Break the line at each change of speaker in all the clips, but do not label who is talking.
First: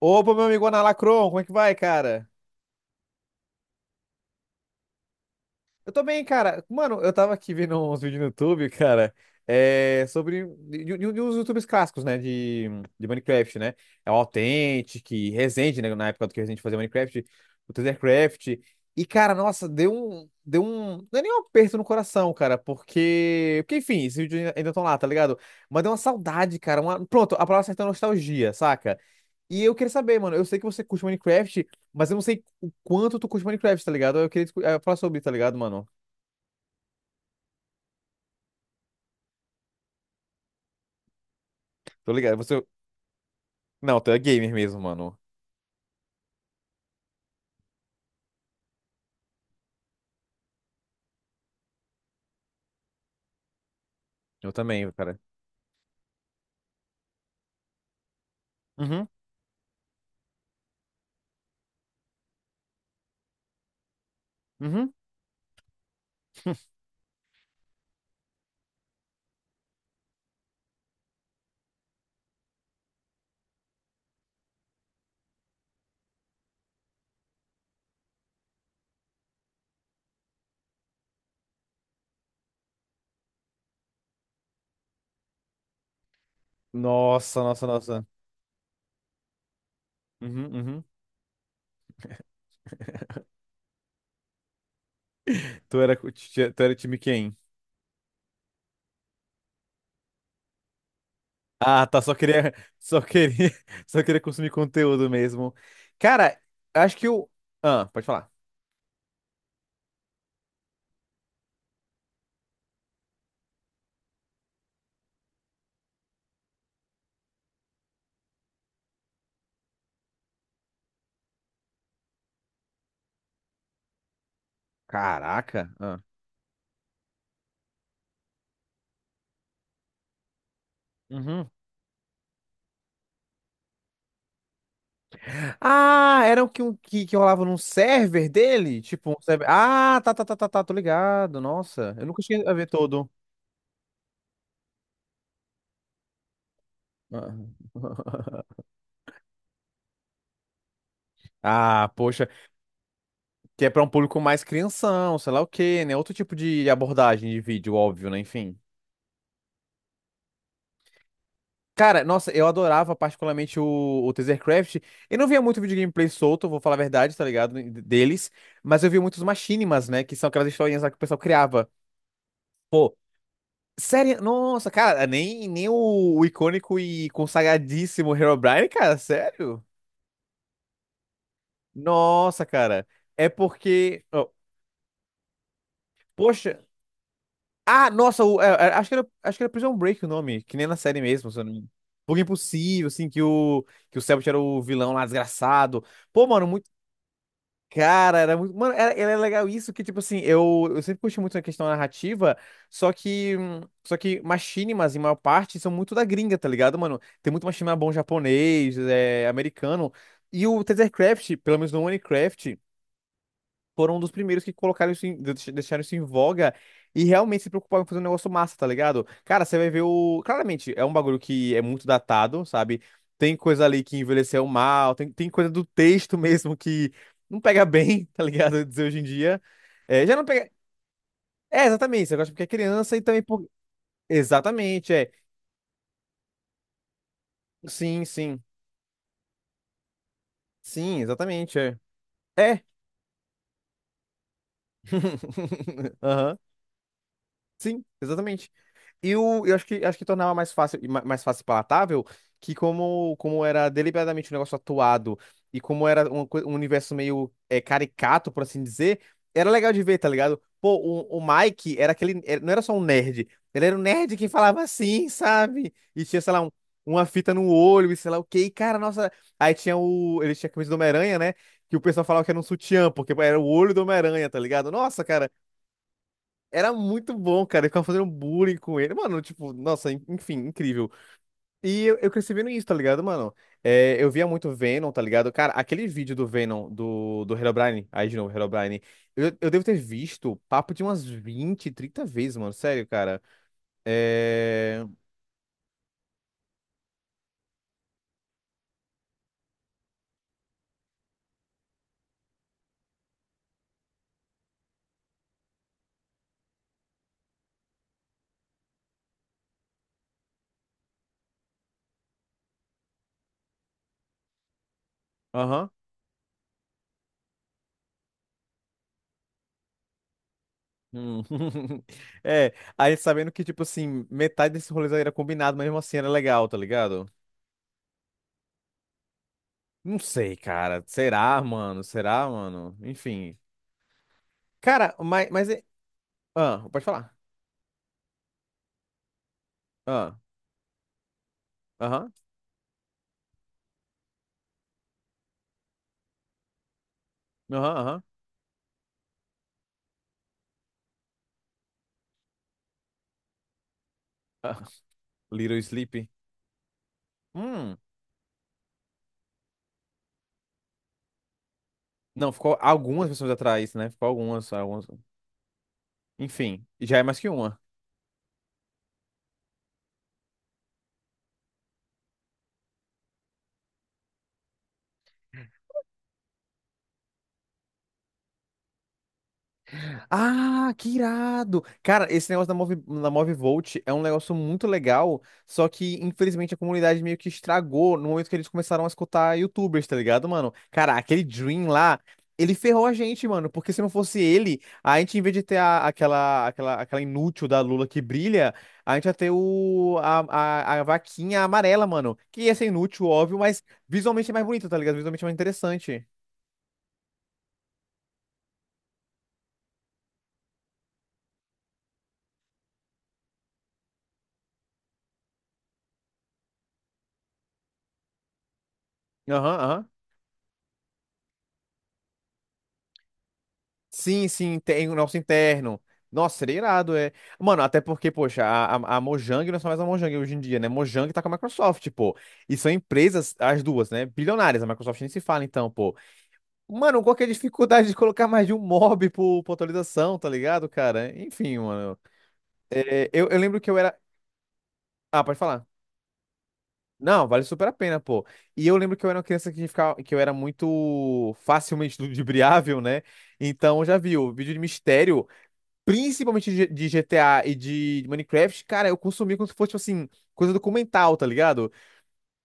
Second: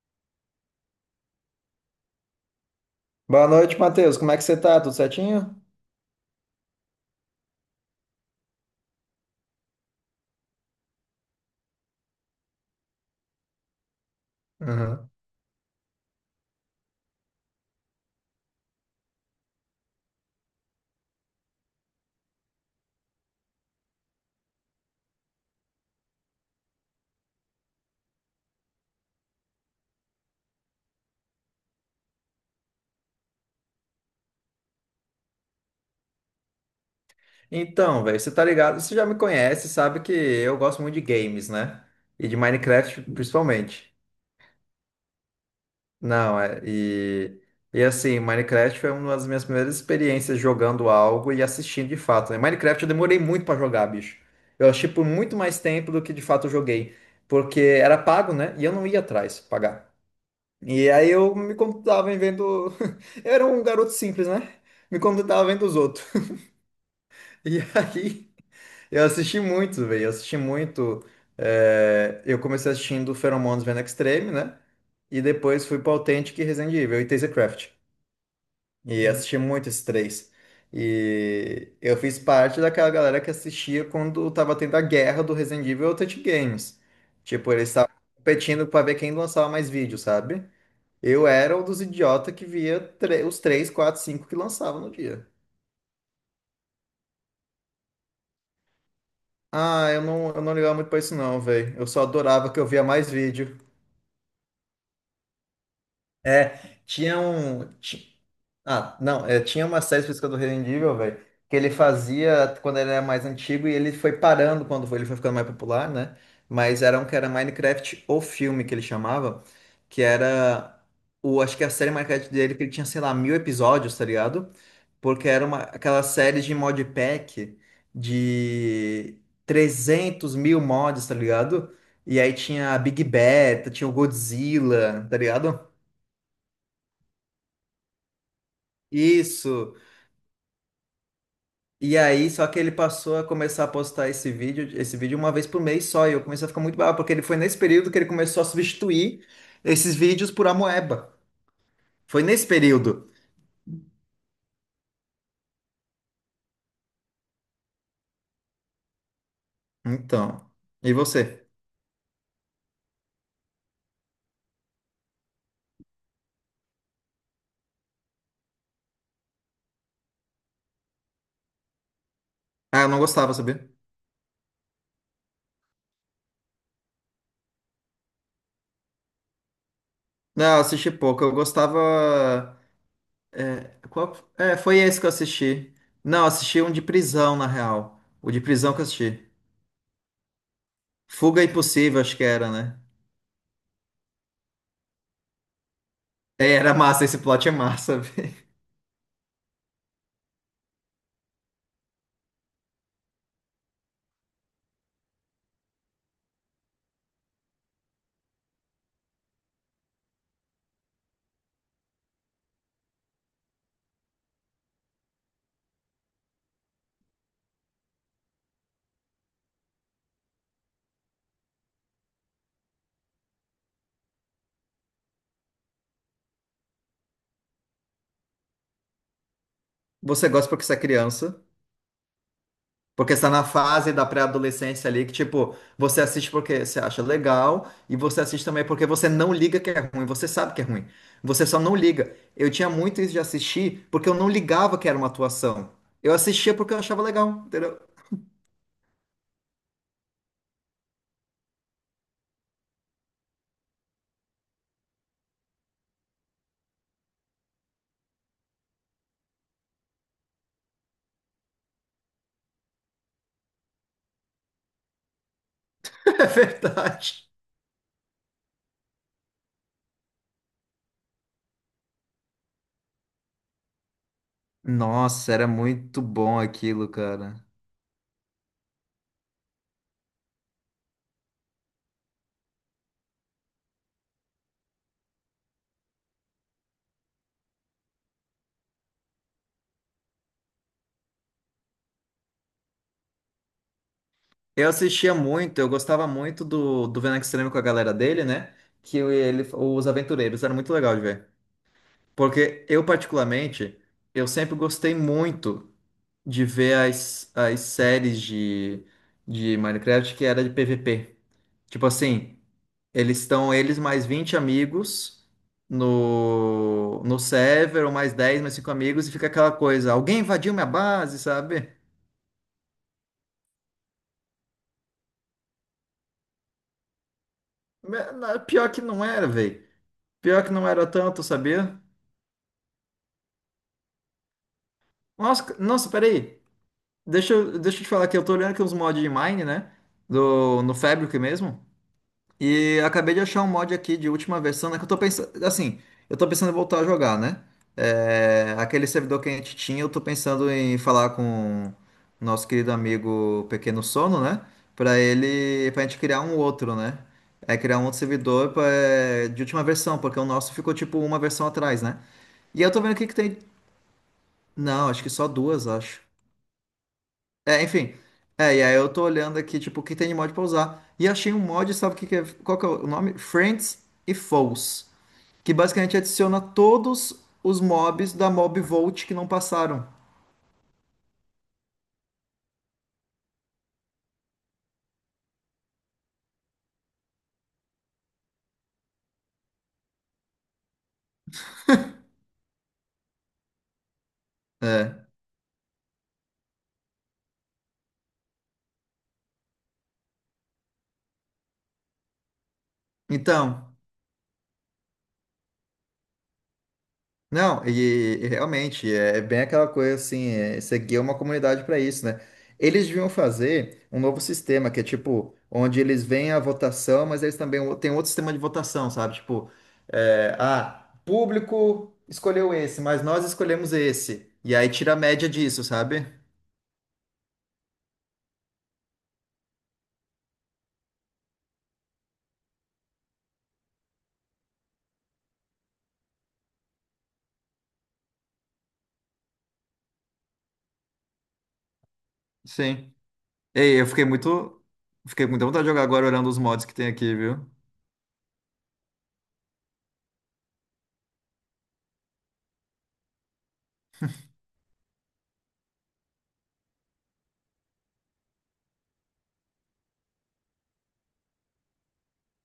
Opa, meu amigo Ana Lacron, como é que vai, cara?
Boa noite, Matheus. Como é que você tá? Tudo certinho?
Eu tô bem, cara. Mano, eu tava aqui vendo uns vídeos no YouTube, cara, sobre de uns YouTubers clássicos, né, de Minecraft, né? É o Authentic,
Aham.
Resende, né, na época do que o Resende fazia Minecraft, o Tethercraft. E, cara, nossa, deu um, não é nem um aperto no coração, cara, porque enfim, esses vídeos ainda estão lá, tá ligado? Mas deu uma saudade, cara, pronto, a palavra certa é nostalgia, saca? E eu queria saber, mano, eu sei que você curte Minecraft, mas eu não sei o quanto tu curte Minecraft, tá ligado? Eu queria falar sobre, tá ligado, mano?
Então, velho, você tá ligado? Você já me conhece, sabe que eu gosto muito de games, né?
Tô
E
ligado.
de
Você.
Minecraft, principalmente.
Não, tu é gamer mesmo, mano.
Não, é. E assim, Minecraft foi uma das minhas primeiras experiências jogando algo e assistindo de fato, né? Minecraft eu demorei muito pra jogar, bicho.
Eu
Eu achei
também,
por
cara.
muito mais tempo do que de fato eu joguei. Porque era pago, né? E eu não ia
Uhum,
atrás pagar. E aí eu me contentava em vendo. Eu era um garoto simples, né?
uhum.
Me contentava vendo os outros. E aí eu assisti muito, velho. Eu assisti muito. Eu comecei assistindo Pheromones Vendo Extreme, né? E depois fui pra Authentic e Resident Evil e Tasercraft. E assisti muito esses três. E eu fiz parte daquela galera que assistia quando tava tendo a guerra do Resident Evil e Authentic Games.
Nossa,
Tipo,
nossa,
eles estavam
nossa.
competindo pra ver quem lançava mais vídeo, sabe?
Uhum, uhum.
Eu era um dos idiotas que via os 3, 4, 5 que lançavam no dia.
Tu era time quem?
Ah, eu não ligava muito pra isso não, velho.
Ah,
Eu
tá,
só adorava que eu via
só
mais
queria,
vídeo.
só queria consumir conteúdo mesmo. Cara,
É,
acho que
tinha
o.
um...
Ah, pode
ti-
falar.
Ah, não, é, tinha uma série específica do Resident Evil, velho, que ele fazia quando ele era mais antigo e ele foi parando quando ele foi ficando mais popular, né? Mas era um que era Minecraft, o filme que ele chamava, que era. O, acho que a série Minecraft dele, que ele tinha, sei lá, mil episódios, tá ligado? Porque era uma,
Caraca. Ah.
aquela série de modpack de 300.000 mods, tá
Uhum.
ligado? E aí tinha a Big Beta, tinha o Godzilla, tá ligado?
Ah, era o que, que rolava num server dele? Tipo, um server.
Isso.
Ah, tá, tá, tá, tá, tá, tô ligado. Nossa,
E
eu nunca
aí,
cheguei
só
a
que
ver
ele
todo.
passou a começar a postar esse vídeo uma vez por mês só, e eu comecei a ficar muito bravo, porque ele
Ah,
foi nesse período que ele começou a substituir esses vídeos por Amoeba.
Ah,
Foi
poxa,
nesse período.
que é pra um público mais crianção, sei lá o quê, né? Outro tipo de abordagem de vídeo, óbvio, né? Enfim.
Então. E você?
Cara, nossa, eu adorava particularmente o Tasercraft. Eu não via muito vídeo gameplay solto, vou falar a verdade, tá ligado? Deles. Mas eu via muitos machinimas, né? Que são aquelas historinhas lá que o pessoal criava.
Ah, eu
Pô,
não gostava, sabia?
sério? Nossa, cara, nem o icônico e consagradíssimo Herobrine, cara, sério?
Não, eu assisti pouco. Eu
Nossa,
gostava.
cara. É
É,
porque.
qual...
Ó,
foi esse que eu assisti. Não,
poxa.
assisti um de prisão, na
Ah,
real.
nossa,
O de prisão que eu
acho que era,
assisti.
acho que era Prison Break o nome, que nem na série mesmo, se
Fuga
eu não me engano.
Impossível, acho
Porque
que era, né?
impossível, assim, que o Cellbit era o vilão lá, desgraçado. Pô, mano,
É,
muito.
era massa, esse plot é massa,
Cara, era
velho.
muito. Mano, era legal isso, que, tipo assim, eu sempre curti muito a questão narrativa, só que machinimas, em maior parte, são muito da gringa, tá ligado, mano? Tem muito machinima bom japonês, americano. E o Tethercraft, pelo menos no Minecraft foram um dos primeiros que colocaram isso deixaram isso em voga e realmente se preocuparam em fazer um negócio massa, tá ligado? Cara, você vai ver o. Claramente, é um bagulho que é muito datado, sabe? Tem coisa ali que envelheceu mal, tem coisa do texto mesmo que não pega bem, tá ligado? Dizer hoje em dia. É, já não
Você gosta
pega.
porque você é criança,
É, exatamente, você gosta porque é criança e
porque
também
está na
por.
fase da pré-adolescência
Exatamente,
ali,
é.
que, tipo, você assiste porque você acha legal, e
Sim,
você
sim.
assiste também porque você não liga que é ruim, você sabe que é ruim.
Sim,
Você
exatamente,
só não
é.
liga. Eu
É.
tinha muito isso de assistir porque eu não ligava que era uma atuação. Eu
Aham,
assistia porque eu achava legal, entendeu?
exatamente. Eu acho que tornava mais fácil, e mais fácil e palatável que como era deliberadamente um negócio atuado e como era um universo meio caricato, por assim dizer, era legal de ver, tá ligado? Pô, o Mike era aquele, não era só um nerd, ele era um nerd que falava assim, sabe? E tinha,
É
sei lá, uma
verdade.
fita no olho e sei lá o quê. E, cara, nossa, aí tinha o, ele tinha a camisa do Homem-Aranha, né? Que o pessoal falava que era um sutiã, porque era o olho do Homem-Aranha, tá ligado? Nossa, cara,
Nossa, era muito bom
era
aquilo,
muito
cara.
bom, cara. Eu ficava fazendo bullying com ele. Mano, tipo, nossa, en- enfim, incrível. E eu cresci vendo isso, tá ligado, mano? É, eu via muito Venom, tá ligado? Cara, aquele vídeo do Venom, do, do Herobrine, aí de novo, Herobrine, eu devo ter visto papo de umas 20, 30 vezes, mano. Sério, cara.
Eu
É.
assistia muito, eu gostava muito do Venom Extremo com a galera dele, né? Que ele, os aventureiros, era muito legal de ver. Porque eu, particularmente, eu sempre gostei muito de ver as séries de Minecraft que era de PVP. Tipo assim, eles estão, eles mais 20 amigos
Aham.
no server, ou mais 10 mais 5 amigos, e fica aquela coisa, alguém invadiu minha base,
Hum.
sabe?
É, aí sabendo que, tipo assim, metade desse rolê era combinado, mas mesmo assim era legal, tá ligado?
Pior que não era, velho.
Não sei,
Pior que não
cara.
era tanto,
Será,
sabia?
mano? Será, mano? Enfim. Cara, mas,
Nossa,
mas
c-
é.
nossa, peraí.
Ah, pode falar.
Deixa eu te falar que eu tô olhando aqui uns mods de Mine, né?
Ah,
Do, no Fabric mesmo.
aham,
E acabei de achar um mod aqui de última versão, né? Que eu tô pensando. Assim, eu tô pensando em voltar a jogar, né?
aham, aham.
É, aquele servidor que a gente tinha, eu tô pensando em falar com o nosso querido amigo Pequeno Sono, né?
Ah,
Pra
Little
ele. Pra gente
Sleep.
criar um outro, né? É
Hum.
criar um outro servidor de última versão, porque o nosso ficou tipo uma versão atrás, né?
Não, ficou
E eu tô vendo o que
algumas
que
pessoas
tem.
atrás, né? Ficou algumas, algumas.
Não, acho que só duas, acho.
Enfim, já é mais que uma.
É, enfim. É, e aí eu tô olhando aqui, tipo, o que tem de mod pra usar. E achei um mod, sabe o que que é? Qual que é o nome? Friends e Foes. Que basicamente adiciona todos os mobs da Mob Vault que não passaram.
Ah, que irado! Cara, esse negócio da Movivolt é um negócio muito legal, só que infelizmente a comunidade meio que estragou no momento que eles começaram a escutar YouTubers, tá ligado, mano? Cara, aquele Dream lá, ele ferrou a gente, mano, porque se não fosse ele,
É.
a gente, em vez de ter aquela inútil da Lula que brilha, a gente ia ter a vaquinha amarela, mano, que ia ser inútil, óbvio, mas
Então.
visualmente é mais bonito, tá ligado? Visualmente é mais interessante.
Não, e realmente é bem aquela coisa assim, é, você uma comunidade para isso, né? Eles deviam fazer um novo sistema que é tipo, onde eles veem a votação, mas eles também têm outro sistema de votação, sabe?
Aham,
Tipo,
aham.
público escolheu esse, mas nós escolhemos
Sim,
esse. E
sim,
aí
tem
tira
o
a
nosso
média disso,
interno.
sabe?
Nossa, seria irado, é. Mano, até porque, poxa, a Mojang não é só mais a Mojang hoje em dia, né? Mojang tá com a Microsoft, pô. E são empresas, as duas, né? Bilionárias. A Microsoft nem se fala, então, pô. Mano, qual que é a dificuldade de colocar mais de um mob por atualização, tá ligado, cara? Enfim, mano.
Sim.
É, eu lembro que eu
Ei, eu
era.
fiquei muito.
Ah,
Fiquei com
pode
muita vontade
falar.
de jogar agora olhando os mods que tem aqui,
Não, vale
viu?
super a pena, pô. E eu lembro que eu era uma criança que ficava, que eu era muito facilmente ludibriável, né? Então, já viu, vídeo de mistério, principalmente de GTA e de Minecraft, cara, eu consumia como se fosse, tipo assim, coisa documental, tá ligado?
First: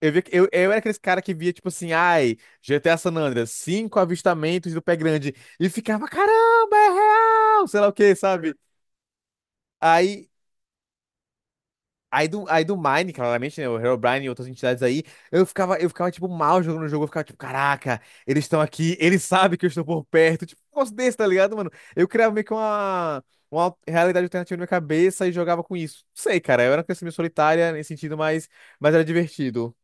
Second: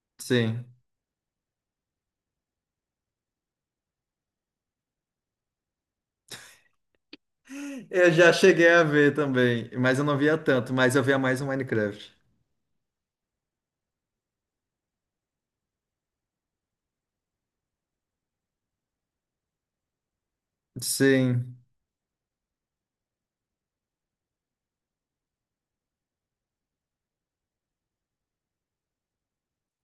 Eu, via, que- eu,
Sim.
eu era aqueles cara que via, tipo assim, ai, GTA San Andreas, cinco avistamentos do pé grande, e ficava, caramba, é real, sei lá o
Eu
que,
já
sabe?
cheguei a ver também, mas eu não
Aí
via tanto, mas eu via mais o Minecraft.
Aí do Mine, claramente, né? O Herobrine e outras entidades aí, eu ficava, tipo, mal jogando o jogo. Eu ficava, tipo, caraca, eles estão aqui, eles sabem que eu estou por perto. Tipo, um negócio desse, tá ligado,
Sim.
mano? Eu criava meio que uma realidade alternativa na minha cabeça e jogava com isso. Não sei, cara, eu era uma criança meio solitária nesse sentido, mas era divertido.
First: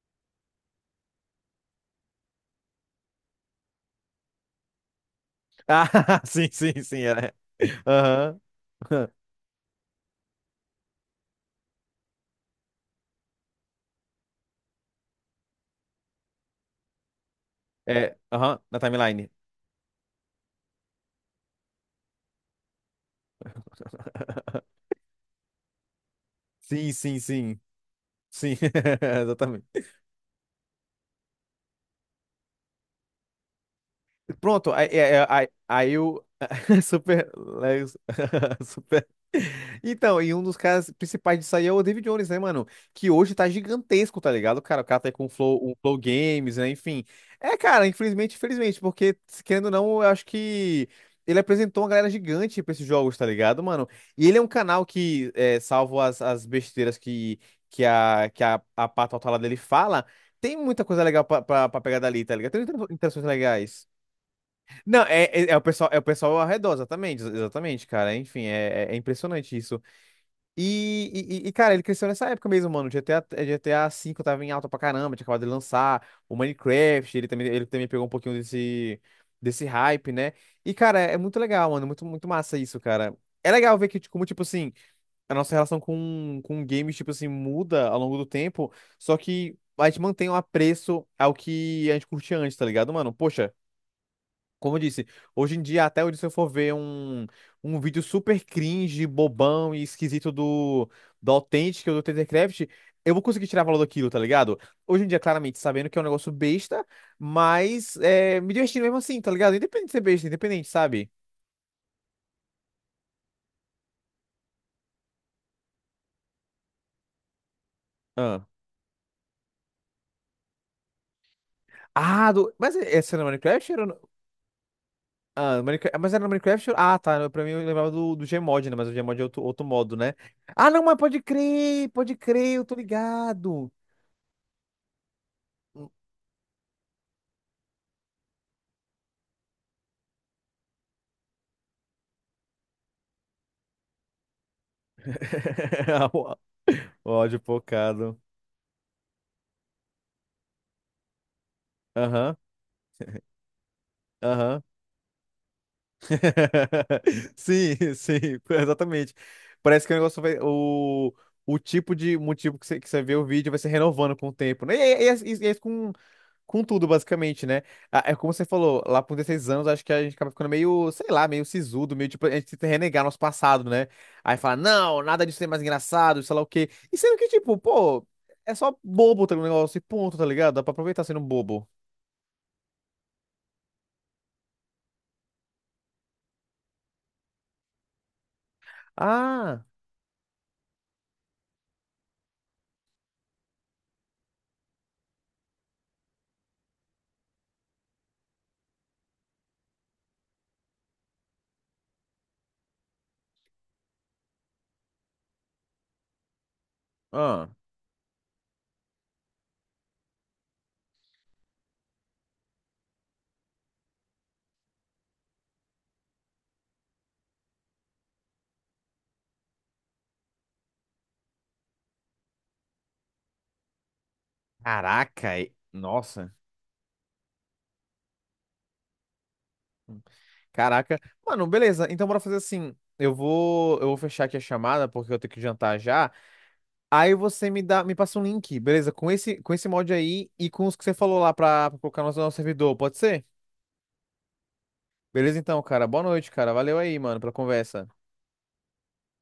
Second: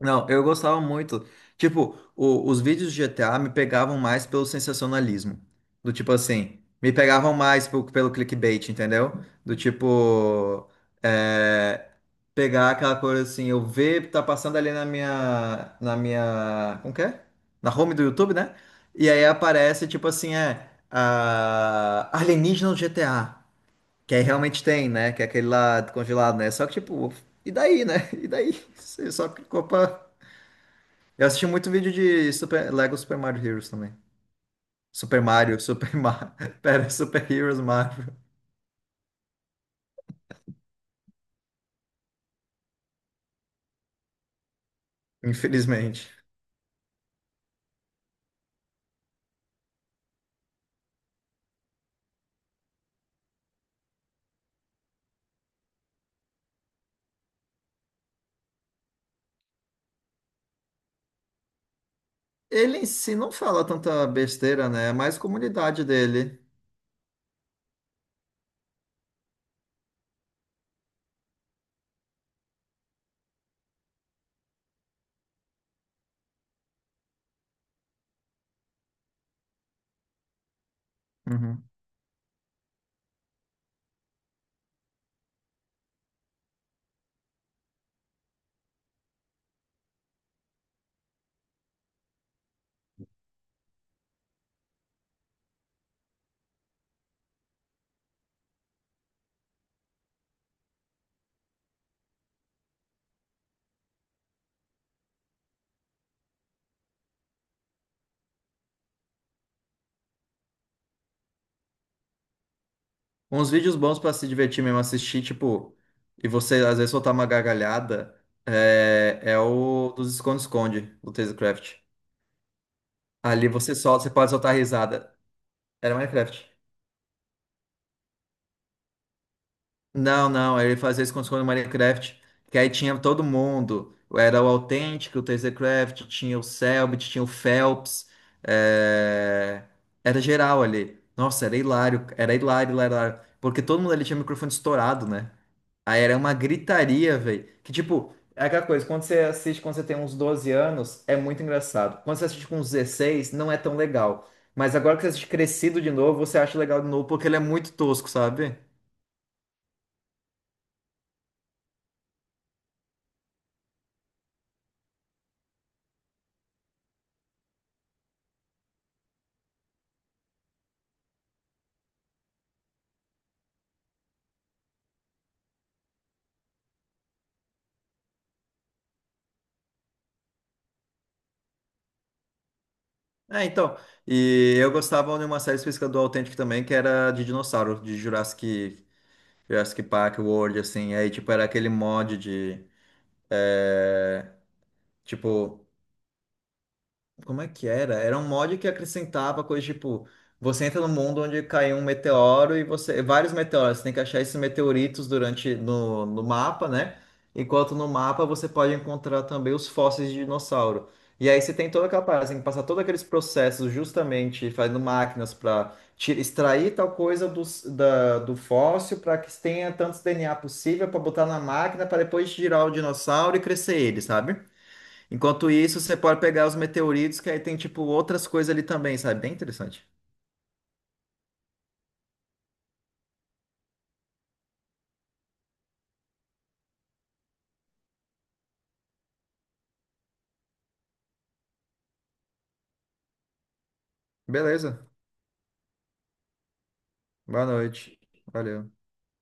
Não, eu gostava muito. Tipo, os vídeos de GTA me pegavam mais pelo sensacionalismo. Do tipo
Ah, sim,
assim,
sim,
me
sim, era.
pegavam mais pelo
Aham.
clickbait, entendeu? Do tipo, é, pegar aquela coisa assim, eu ver, tá passando ali na minha, como que é? Na home do
É,
YouTube, né?
aham, na
E aí
timeline.
aparece, tipo assim, a, alienígena no GTA. Que aí realmente tem, né? Que é aquele lá congelado, né? Só que,
Sim,
tipo,
sim,
e
sim.
daí, né? E daí?
Sim,
Você só clicou
exatamente.
pra. Eu assisti muito vídeo de Super. Lego Super Mario Heroes também.
Pronto, aí,
Super
aí, aí,
Mario, Super
aí o
Mario. Pera,
super,
Super Heroes Mario.
Super. Então, e um dos caras principais disso aí é o David Jones, né, mano? Que hoje tá gigantesco, tá ligado? Cara, o cara tá aí com o Flow
Infelizmente.
Games, né? Enfim. É, cara, infelizmente, infelizmente, porque, se querendo ou não, eu acho que ele apresentou uma galera gigante pra esses jogos, tá ligado, mano? E ele é um canal que, salvo as besteiras que a pata lá dele fala, tem muita coisa legal pra pegar dali, tá ligado? Tem
Ele
muitas
em si
interações
não fala
legais.
tanta besteira, né? É
Não,
mais
é o
comunidade
pessoal, é o pessoal
dele.
ao redor, exatamente, exatamente, cara. Enfim, é impressionante isso. E, cara, ele cresceu nessa época mesmo, mano. GTA, GTA V tava em alta pra caramba, tinha acabado de lançar. O Minecraft, ele também pegou um pouquinho desse hype, né? E, cara, é muito
Uhum.
legal, mano. Muito, muito massa isso, cara. É legal ver que, tipo, como, tipo assim, a nossa relação com games, tipo assim, muda ao longo do tempo, só que a gente mantém um apreço ao que a gente curtia antes, tá ligado, mano? Poxa. Como eu disse, hoje em dia, até onde se eu for ver um, vídeo super cringe, bobão e esquisito do Authentic ou do TenderCraft, eu vou conseguir tirar valor daquilo, tá ligado? Hoje em dia, claramente, sabendo que é um negócio besta, mas é, me divertindo mesmo assim, tá ligado? Independente de ser besta, independente, sabe?
Uns vídeos bons pra se divertir mesmo, assistir, tipo. E você, às vezes, soltar uma gargalhada.
Ah,
É, é o dos esconde-esconde, do Tazecraft.
ah do, mas essa era no
Ali
Minecraft? Era no.
você pode soltar risada.
Ah,
Era
Minecraft. Mas era no
Minecraft.
Minecraft? Ah, tá. Pra mim, eu lembrava do Gmod, né? Mas o Gmod é outro modo, né?
Não, não,
Ah,
ele
não, mas
fazia isso quando no
pode
Minecraft.
crer,
Que
eu
aí
tô
tinha todo
ligado.
mundo. Era o Authentic, o Tasercraft, tinha o Selbit, tinha o Phelps. é, Era geral ali. Nossa, era hilário, hilário, hilário. Porque todo mundo ali tinha o microfone estourado, né? Aí era uma
O
gritaria,
ódio
velho. Que tipo,
focado.
é aquela coisa, quando você assiste quando você tem uns 12 anos, é muito engraçado. Quando você
Aham,
assiste com uns 16, não é tão legal.
aham.
Mas agora que você assiste crescido de novo, você acha legal de novo, porque ele é muito
Sim,
tosco,
sim,
sabe?
exatamente. Parece que o negócio vai. O tipo de motivo que você vê o vídeo vai se renovando com o tempo, né? E com tudo, basicamente, né? Ah, é como você falou, lá por 16 anos, acho que a gente acaba ficando meio, sei lá, meio sisudo, meio tipo, a gente tenta renegar nosso passado, né? Aí fala, não, nada disso é mais engraçado, sei lá o quê. E sendo que, tipo, pô, é só bobo tá, o negócio e ponto, tá ligado? Dá pra aproveitar sendo bobo.
É, então. E eu gostava de uma série específica do Authentic também, que era de dinossauro, de Jurassic,
Ah,
Jurassic Park World, assim. Aí, tipo, era aquele mod de, tipo, como é que era? Era um mod que acrescentava coisa tipo, você entra no mundo onde caiu um meteoro e você. Vários meteoros, você tem que achar esses meteoritos durante no mapa, né?
ah,
Enquanto no mapa você pode encontrar também os fósseis de dinossauro. E aí você tem toda aquela parada, você tem que passar todos aqueles processos justamente fazendo máquinas para extrair tal coisa do fóssil para que tenha tantos DNA possível para botar na máquina para depois girar o dinossauro e crescer ele, sabe?
caraca,
Enquanto isso, você pode
nossa,
pegar os meteoritos, que aí tem, tipo, outras coisas ali também, sabe? Bem interessante.
caraca. Mano, beleza, então bora fazer assim. Eu vou fechar aqui a chamada, porque eu tenho que jantar já. Aí você me passa um link, beleza? com esse, mod aí e com os que você falou lá pra colocar no nosso servidor, pode ser?
Beleza.
Beleza então, cara. Boa noite, cara. Valeu aí, mano, pela
Boa
conversa.
noite. Valeu.